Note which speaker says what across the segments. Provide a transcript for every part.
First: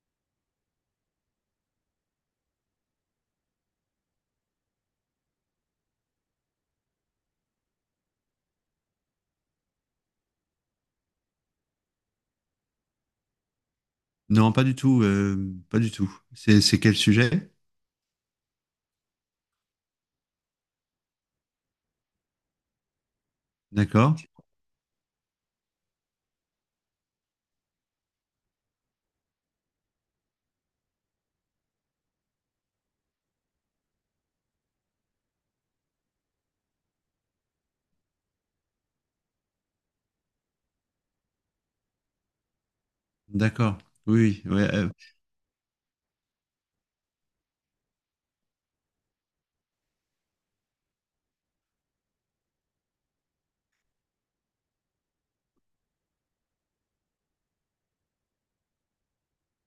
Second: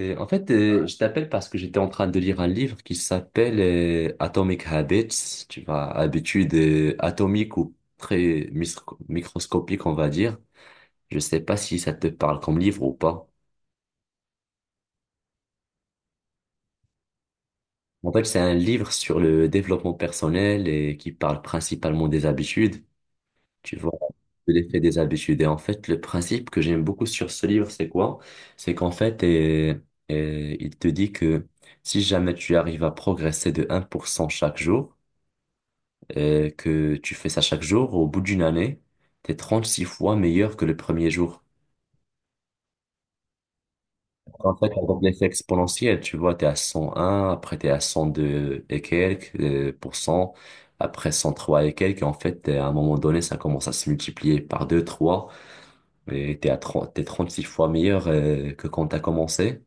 Speaker 1: Je t'appelle parce que j'étais en train de lire un livre qui s'appelle Atomic Habits, tu vois, habitudes atomiques ou microscopiques, on va dire. Je sais pas si ça te parle comme livre ou pas.
Speaker 2: Non, pas du tout, pas du tout. C'est quel sujet?
Speaker 1: En fait, c'est un livre sur le développement personnel et qui parle principalement des habitudes, tu vois,
Speaker 2: D'accord,
Speaker 1: de l'effet des habitudes. Et en fait, le principe que j'aime beaucoup sur ce livre, c'est quoi? C'est qu'en fait, il te dit que si jamais tu arrives à progresser de un pour cent chaque jour, que tu fais ça chaque jour, au bout d'une année, t'es 36 fois meilleur que le premier jour.
Speaker 2: d'accord. Oui, oui,
Speaker 1: En fait,
Speaker 2: ouais,
Speaker 1: on voit l'effet exponentiel, tu vois, t'es à 101, après t'es à 102 et quelques pour cent, après 103 et quelques, et en fait, à un moment donné, ça commence à se multiplier par 2, 3. Et t'es 36 fois meilleur que quand t'as commencé.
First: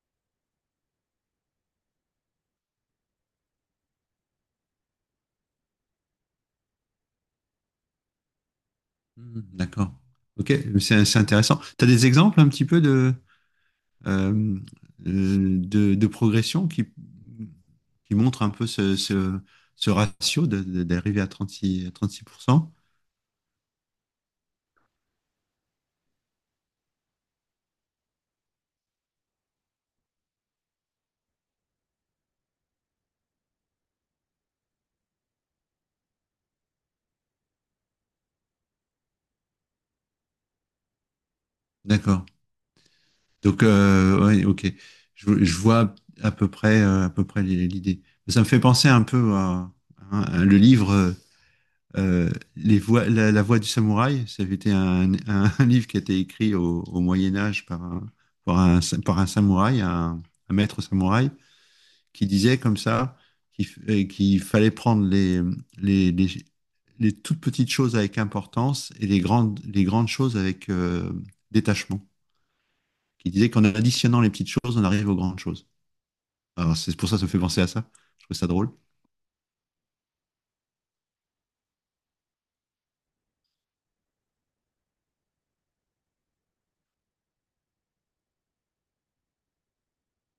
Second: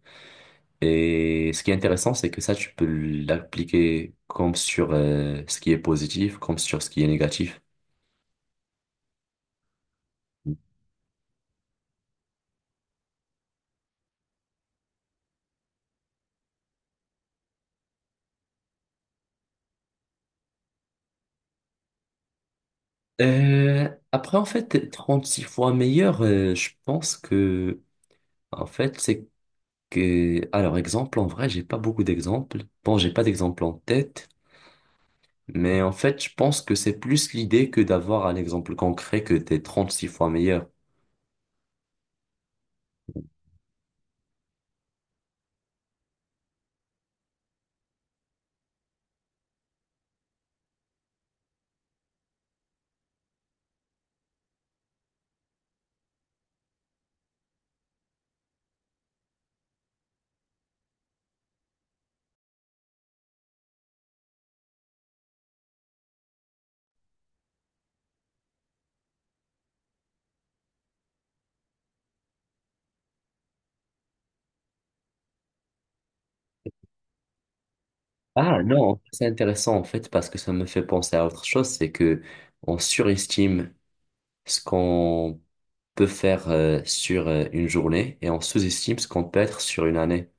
Speaker 1: Et ce qui est intéressant, c'est que ça, tu peux l'appliquer comme sur ce qui est positif, comme sur ce qui est négatif.
Speaker 2: hmm, d'accord. Ok, c'est intéressant. Tu as des exemples un petit peu euh, de progression qui montrent un peu ce ratio d'arriver à trente-six à trente-six à cent.
Speaker 1: Après, en fait, 36 fois meilleur, je pense que, en fait, c'est que, alors, exemple, en vrai, j'ai pas beaucoup d'exemples. Bon, j'ai pas d'exemple en tête, mais en fait, je pense que c'est plus l'idée que d'avoir un exemple concret que t'es six fois meilleur.
Speaker 2: D'accord. Donc, ouais, ok. Je vois à peu près l'idée. Ça me fait penser un peu à, hein, à le livre euh, Les voix, la voix du samouraï. Ça avait été un livre qui a été écrit au Moyen Âge par un, par un samouraï, un maître samouraï, qui disait comme ça qu'il fallait prendre les, les, les, les toutes petites choses avec importance et les grandes choses avec détachement, qui disait qu'en additionnant les petites choses, on arrive aux grandes choses. Alors, c'est pour ça que ça me fait penser à ça. Je trouve ça
Speaker 1: Ah
Speaker 2: drôle.
Speaker 1: non, c'est intéressant en fait parce que ça me fait penser à autre chose, c'est que on surestime ce qu'on peut faire sur une journée et on sous-estime ce qu'on peut être sur une année.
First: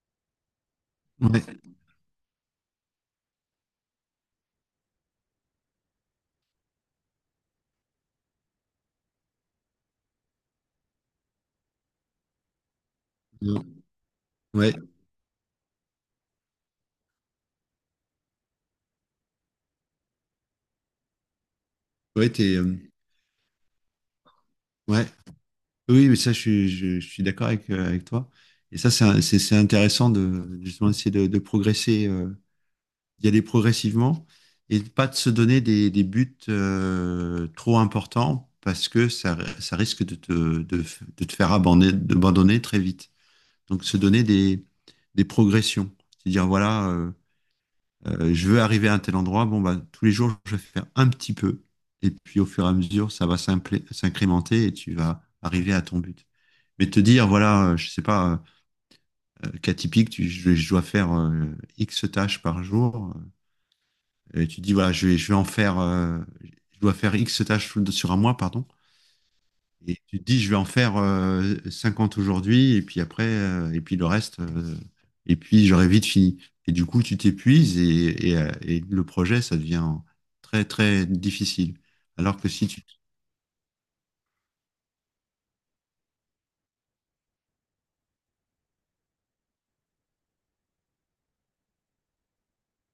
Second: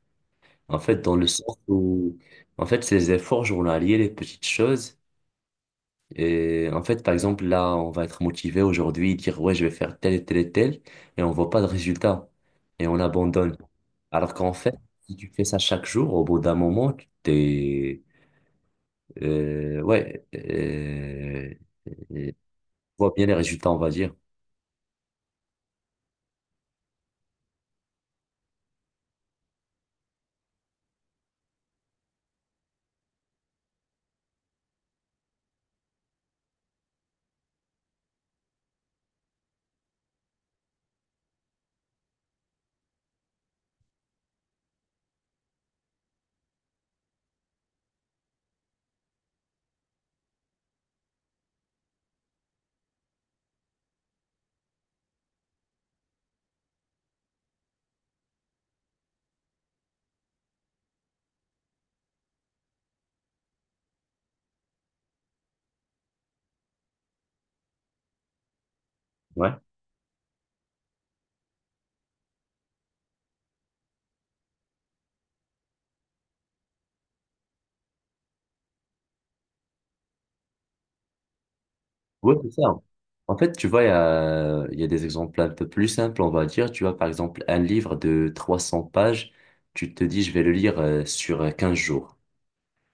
Speaker 1: En fait, dans le
Speaker 2: Ouais,
Speaker 1: sens où, en fait, ces efforts journaliers, les petites choses, et en fait, par exemple, là, on va être motivé aujourd'hui, dire, ouais, je vais faire tel et tel et tel, et on voit pas de résultat, et on
Speaker 2: euh,
Speaker 1: abandonne. Alors qu'en
Speaker 2: ouais,
Speaker 1: fait, si tu fais ça chaque jour, au bout d'un moment, euh, ouais, euh,
Speaker 2: ouais,
Speaker 1: tu
Speaker 2: t'es, euh,
Speaker 1: vois bien les résultats, on va dire.
Speaker 2: ouais. Oui, mais ça, je suis d'accord avec, avec toi. Et ça, c'est un- c'est intéressant de justement essayer de progresser, d'y aller progressivement et de pas de se donner des buts trop importants parce que ça risque de te, de te faire abandonner, d'abandonner très vite. Donc, se donner des progressions. C'est-à-dire, voilà, je veux arriver à un tel endroit. Bon, bah, tous les jours, je vais faire un petit peu. Et puis, au fur et à mesure, ça va s'incrémenter et tu vas arriver à ton but. Mais te dire, voilà, je sais pas, cas typique, je dois faire X tâches par jour. Et tu dis, voilà, je vais en faire, je dois faire X tâches sur sur un mois, pardon.
Speaker 1: Ouais.
Speaker 2: Et tu te dis, je vais en faire 50 aujourd'hui, et puis après, et puis le reste, et puis j'aurai vite fini. Et du coup, tu t'épuises et et le projet, ça devient très, très difficile.
Speaker 1: Oui,
Speaker 2: Alors que
Speaker 1: c'est
Speaker 2: si
Speaker 1: ça.
Speaker 2: tu...
Speaker 1: En fait, tu vois, il y a des exemples un peu plus simples, on va dire. Tu vois, par exemple, un livre de 300 pages, tu te dis, je vais le lire sur 15 jours.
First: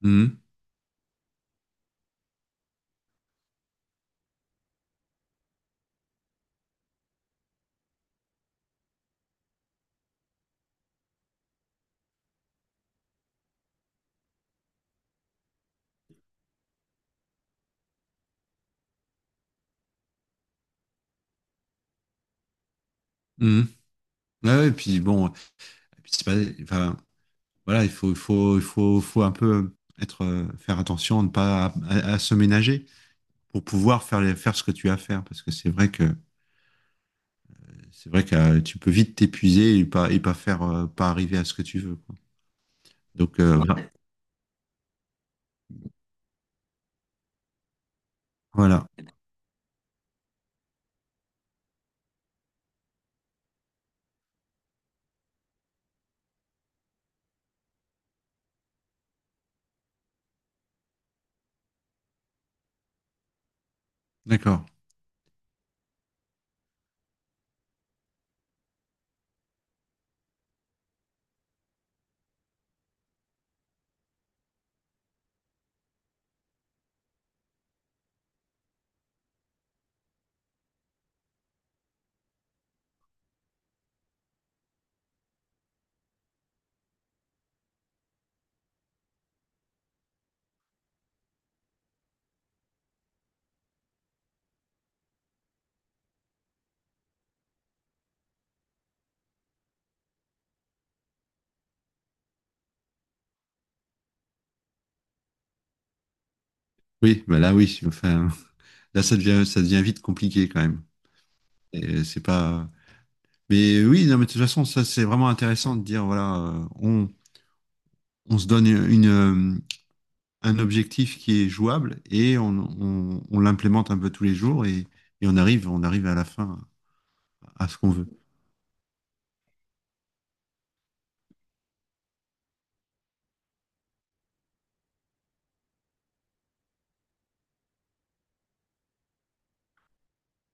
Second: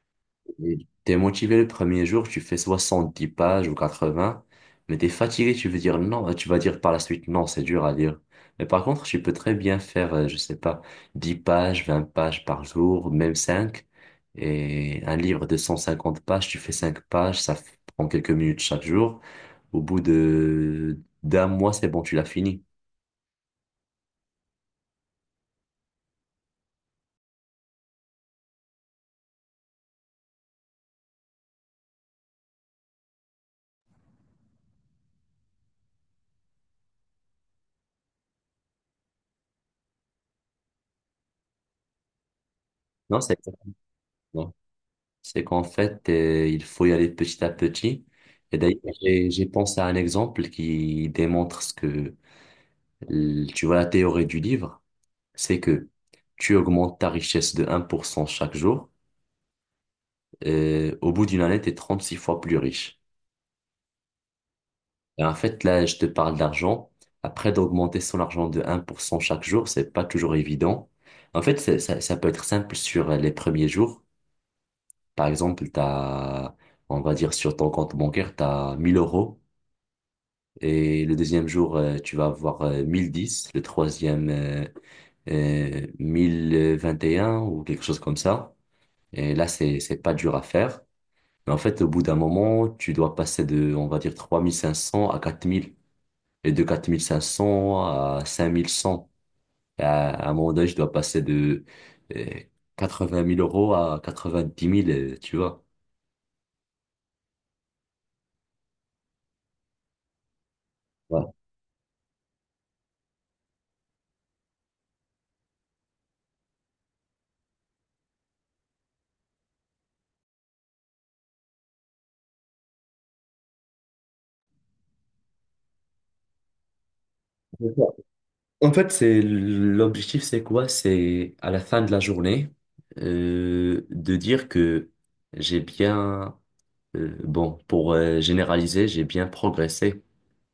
Speaker 2: Mhm,
Speaker 1: Et t'es motivé le premier jour, tu fais 70 pages ou 80, mais t'es fatigué, tu veux dire non, tu vas dire par la suite, non, c'est dur à lire. Mais par contre, tu peux très bien faire, je sais pas, 10 pages, 20 pages par jour, même 5. Et un livre de 150 pages, tu fais 5 pages, prend quelques minutes chaque jour. Au bout de d'un mois, c'est bon, tu l'as fini.
Speaker 2: mhm. Ouais, ouais, et puis bon, et puis c'est pas, enfin, voilà, faut un peu être, faire attention à ne pas à, à se ménager pour pouvoir faire, faire ce que tu as à faire. Parce que c'est vrai que tu peux vite t'épuiser et pas faire, pas arriver à ce que tu veux.
Speaker 1: Non, c'est
Speaker 2: Donc ouais.
Speaker 1: exactement. C'est qu'en fait, il faut y aller petit à petit. Et d'ailleurs,
Speaker 2: Voilà.
Speaker 1: j'ai pensé à un exemple qui démontre ce que, tu vois, la théorie du livre, c'est que tu augmentes ta richesse de un pour cent chaque jour. Et au bout d'une année, tu es six fois plus riche.
Speaker 2: D'accord.
Speaker 1: Et en fait, là, je te parle d'argent. Après, d'augmenter son argent de un pour cent chaque jour, c'est pas toujours évident. Ça, ça peut être simple sur les premiers jours. Par exemple, on va dire sur ton compte bancaire, t'as 1000 euros et le deuxième jour, tu vas avoir 1010 le troisième, 1021 ou quelque chose comme ça. Et là, c'est pas dur à faire. Mais en fait, au bout d'un moment, tu dois passer de, on va dire, 3500 à 4000 et de 4500 à 5100. Et à un moment donné, je dois passer de euh, vingt mille euros à 90 000, tu vois.
Speaker 2: Oui, bah là oui, enfin là ça devient vite compliqué quand même.
Speaker 1: Ouais.
Speaker 2: Et c'est pas, mais oui, non, mais de toute façon ça c'est vraiment intéressant de dire voilà, on se donne une, un objectif qui est jouable et on, on l'implémente un peu tous les jours et on arrive à la fin à ce qu'on veut.
Speaker 1: En fait, c'est l'objectif, c'est quoi? C'est à la fin de la journée de dire que j'ai bien, bon, pour généraliser, j'ai bien progressé.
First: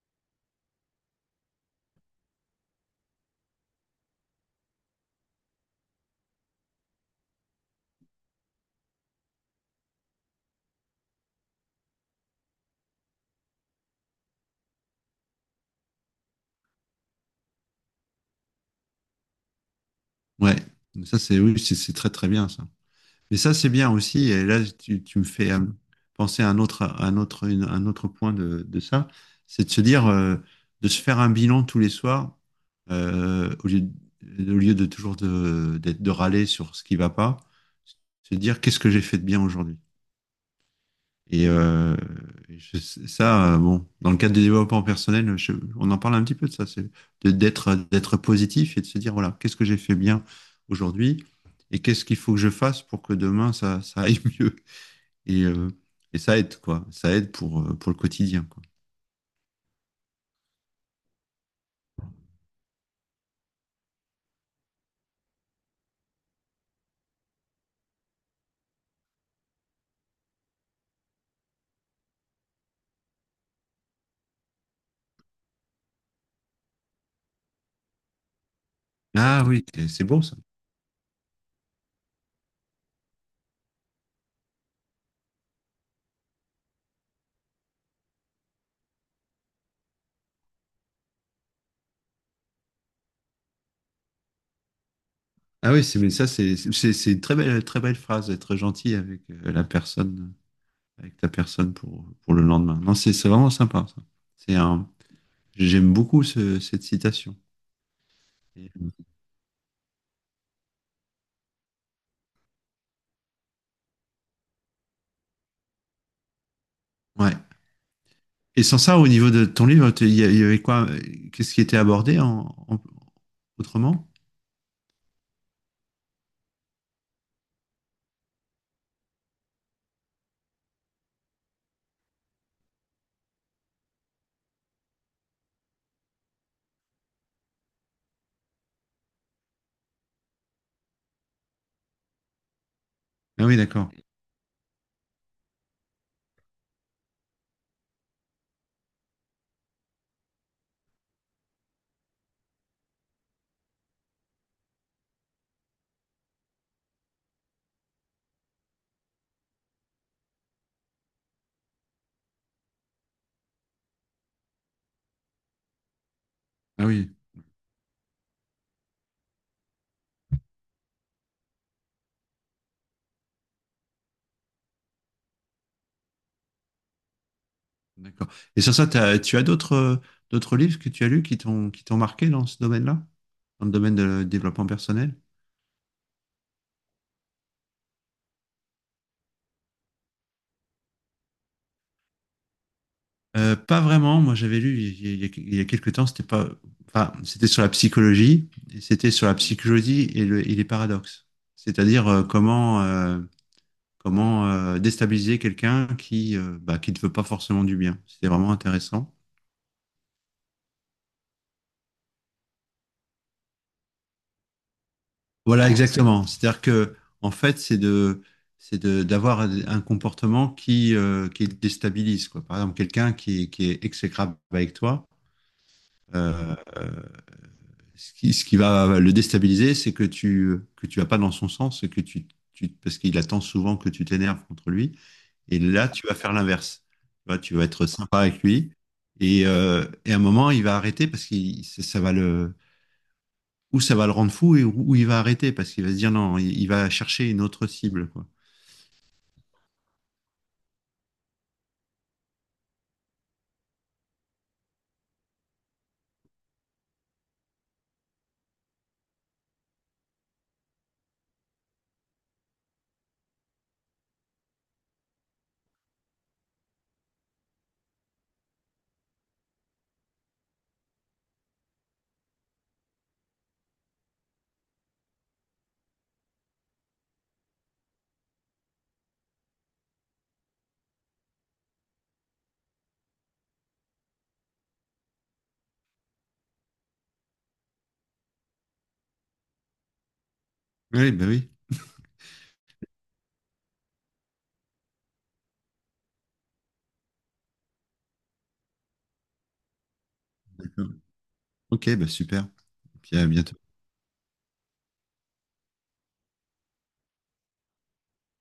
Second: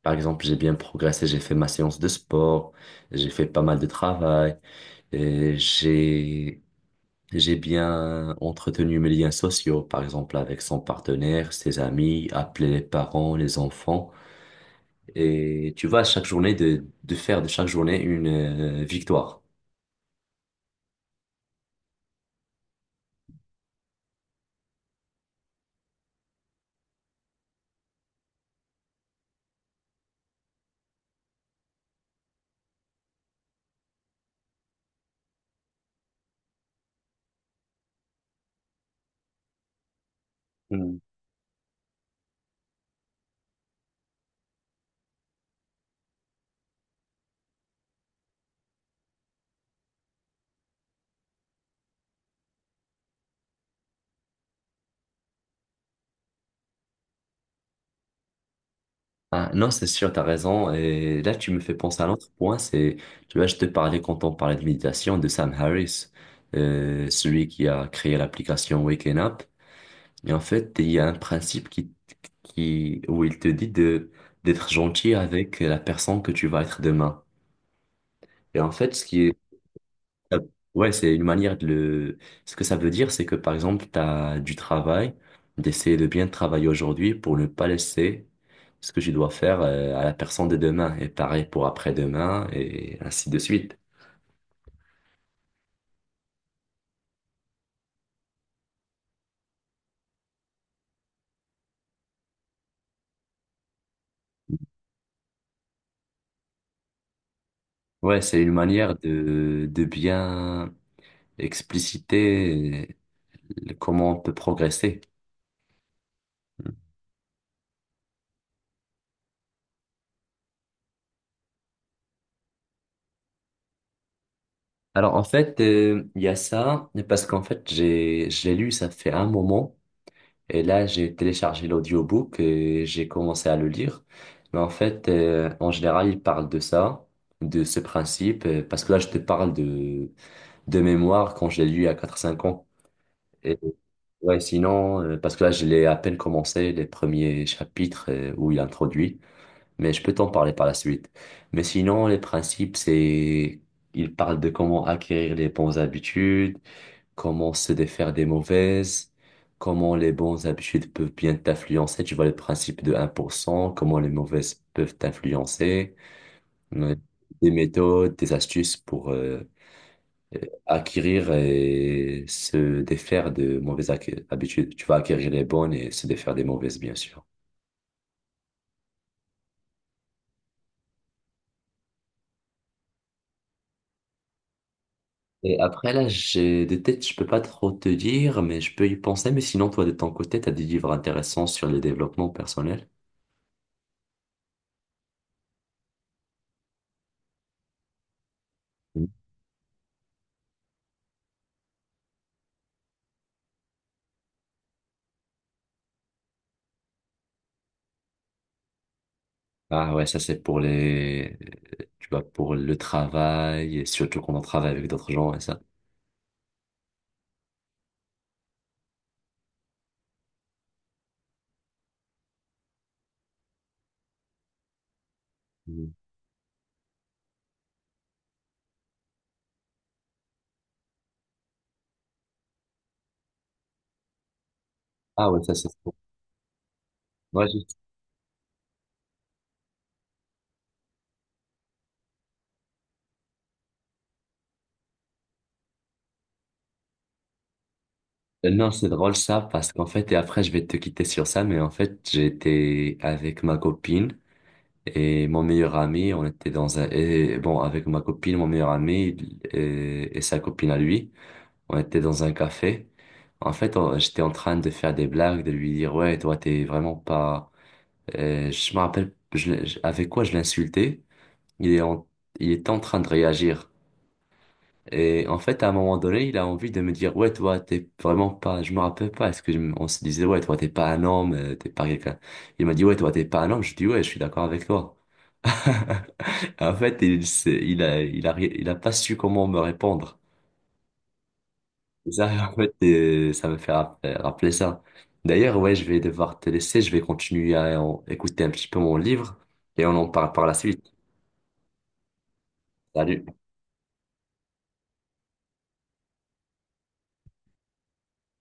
Speaker 1: Par exemple, j'ai bien progressé, j'ai fait ma séance de sport, j'ai fait pas mal de travail, et j'ai bien entretenu mes liens sociaux, par exemple avec son partenaire, ses amis, appeler les parents, les enfants. Et tu vois, chaque journée de faire de chaque journée une victoire.
Speaker 2: Ouais. Ça c'est oui, c'est très très bien ça. Et ça, c'est bien aussi. Et là, tu me fais penser à un autre, un autre point de ça. C'est de se dire, de se faire un bilan tous les soirs, au lieu, au lieu de toujours de, de râler sur ce qui va pas, se dire qu'est-ce que j'ai fait de bien aujourd'hui.
Speaker 1: Mm.
Speaker 2: Et je- ça, bon, dans le cadre du développement personnel, on en parle un petit peu de ça, c'est d'être d'être positif et de se dire, voilà, qu'est-ce que j'ai fait bien aujourd'hui et qu'est-ce qu'il faut que je fasse pour que demain ça, ça aille mieux. Et, euh, et ça aide, quoi. Ça aide pour le quotidien, quoi.
Speaker 1: Ah, non, c'est sûr, t'as raison. Et là, tu me fais penser à l'autre point, c'est, tu vois, je te parlais quand on parlait de méditation de Sam Harris, celui qui a créé l'application Waken Up. Et en fait, il y a un principe où il te dit de, d'être gentil avec la personne que tu vas être demain. Et en fait, ce qui
Speaker 2: Ah oui, c'est beau ça.
Speaker 1: Euh, ouais, c'est une manière de le... Ce que ça veut dire, c'est que par exemple, tu as du travail, d'essayer de bien travailler aujourd'hui pour ne pas laisser ce que je dois faire à la personne de demain, et pareil pour après-demain, et ainsi de suite.
Speaker 2: Ah oui, c'est, mais ça, c'est une très belle phrase, être gentil avec la personne, avec ta personne pour le lendemain. Non, c'est vraiment sympa, ça. C'est un, j'aime beaucoup cette citation.
Speaker 1: Ouais, c'est une
Speaker 2: Et,
Speaker 1: manière de bien expliciter comment on peut progresser.
Speaker 2: Ouais. Et sans ça, au niveau de ton livre, il il y avait quoi? Qu'est-ce qui était abordé autrement?
Speaker 1: Alors en fait, il y a ça, parce qu'en fait, je l'ai lu, ça fait un moment. Et là, j'ai téléchargé l'audiobook et j'ai commencé à le lire. Mais en fait, en général, il parle de ça, de ce principe, parce que là, je te parle de mémoire quand je l'ai lu à quatre cinq ans.
Speaker 2: Ah oui,
Speaker 1: Et
Speaker 2: d'accord.
Speaker 1: ouais, sinon, parce que là, je l'ai à peine commencé les premiers chapitres où il introduit, mais je peux t'en parler par la suite. Mais sinon, les principes, c'est, il parle de comment acquérir les bonnes habitudes, comment se défaire des mauvaises, comment les bonnes habitudes peuvent bien t'influencer, tu vois le principe de un pour cent. Comment les mauvaises peuvent t'influencer,
Speaker 2: Ah
Speaker 1: ouais,
Speaker 2: oui,
Speaker 1: des méthodes, des astuces pour euh, acquérir et se défaire de habitudes. Tu vas acquérir les bonnes et se défaire des mauvaises, bien sûr.
Speaker 2: d'accord. Et sans ça, tu as d'autres d'autres livres que tu as lus qui t'ont marqué dans ce domaine-là, dans le domaine de développement personnel?
Speaker 1: Et après, là, j'ai de tête, je peux pas trop te dire, mais je peux y penser. Mais sinon, toi, de ton côté, tu as des livres intéressants sur le développement personnel.
Speaker 2: Pas vraiment. Moi, j'avais lu il y a quelques temps. C'était pas. Enfin, c'était sur la psychologie. Et c'était sur la psychologie et, et les paradoxes. C'est-à-dire Comment déstabiliser quelqu'un qui, bah, qui ne veut pas forcément du bien. C'était vraiment intéressant.
Speaker 1: Ah ouais, ça c'est pour les, tu vois, pour le travail, et surtout quand on travaille avec d'autres gens et ça.
Speaker 2: Voilà, exactement. C'est-à-dire que, en fait, c'est de, d'avoir un comportement qui déstabilise, quoi. Par exemple, quelqu'un qui est exécrable avec toi,
Speaker 1: Mhm.
Speaker 2: euh, euh, ce qui va le déstabiliser, c'est que tu vas pas dans son sens et que parce qu'il attend souvent que tu t'énerves contre lui.
Speaker 1: Ah ouais, ça
Speaker 2: Et
Speaker 1: c'est
Speaker 2: là,
Speaker 1: trop.
Speaker 2: tu vas faire l'inverse. Tu vois,
Speaker 1: Moi,
Speaker 2: tu vas
Speaker 1: je-
Speaker 2: être sympa avec lui. Et à un moment, il va arrêter parce que ça va le, ou ça va le rendre fou et où il va arrêter parce qu'il va se dire non, il va chercher une autre cible, quoi.
Speaker 1: Non, c'est drôle ça, parce qu'en fait, et après je vais te quitter sur ça, mais en fait, j'étais avec ma copine et mon meilleur ami, on était dans un, et bon, avec ma copine, mon meilleur ami et sa copine à lui, on était dans un café. En fait, j'étais en train de faire des blagues, de lui dire, ouais, toi, t'es vraiment pas, je me rappelle, je l'ai- je- avec quoi je l'insultais? il est en, il est en train de réagir. Et en fait, à un moment donné, il a envie de me dire, ouais, toi, t'es vraiment pas, je me rappelle pas, est-ce que je me- on se disait, ouais, toi, t'es pas un homme, t'es pas quelqu'un. Il m'a dit, ouais, toi, t'es pas un homme. Je dis, ouais, je suis d'accord avec toi. En fait, il, s'est- il a, ri- il a pas su comment me répondre.
Speaker 2: Oui, bah oui.
Speaker 1: Et ça, en fait, ça me fait rappeler, rappeler ça. D'ailleurs, ouais, je vais devoir te laisser, je vais continuer écouter un petit peu mon livre et on en parle par la
Speaker 2: D'accord.
Speaker 1: suite.
Speaker 2: Ok, bah super. Puis
Speaker 1: Salut.
Speaker 2: à bientôt.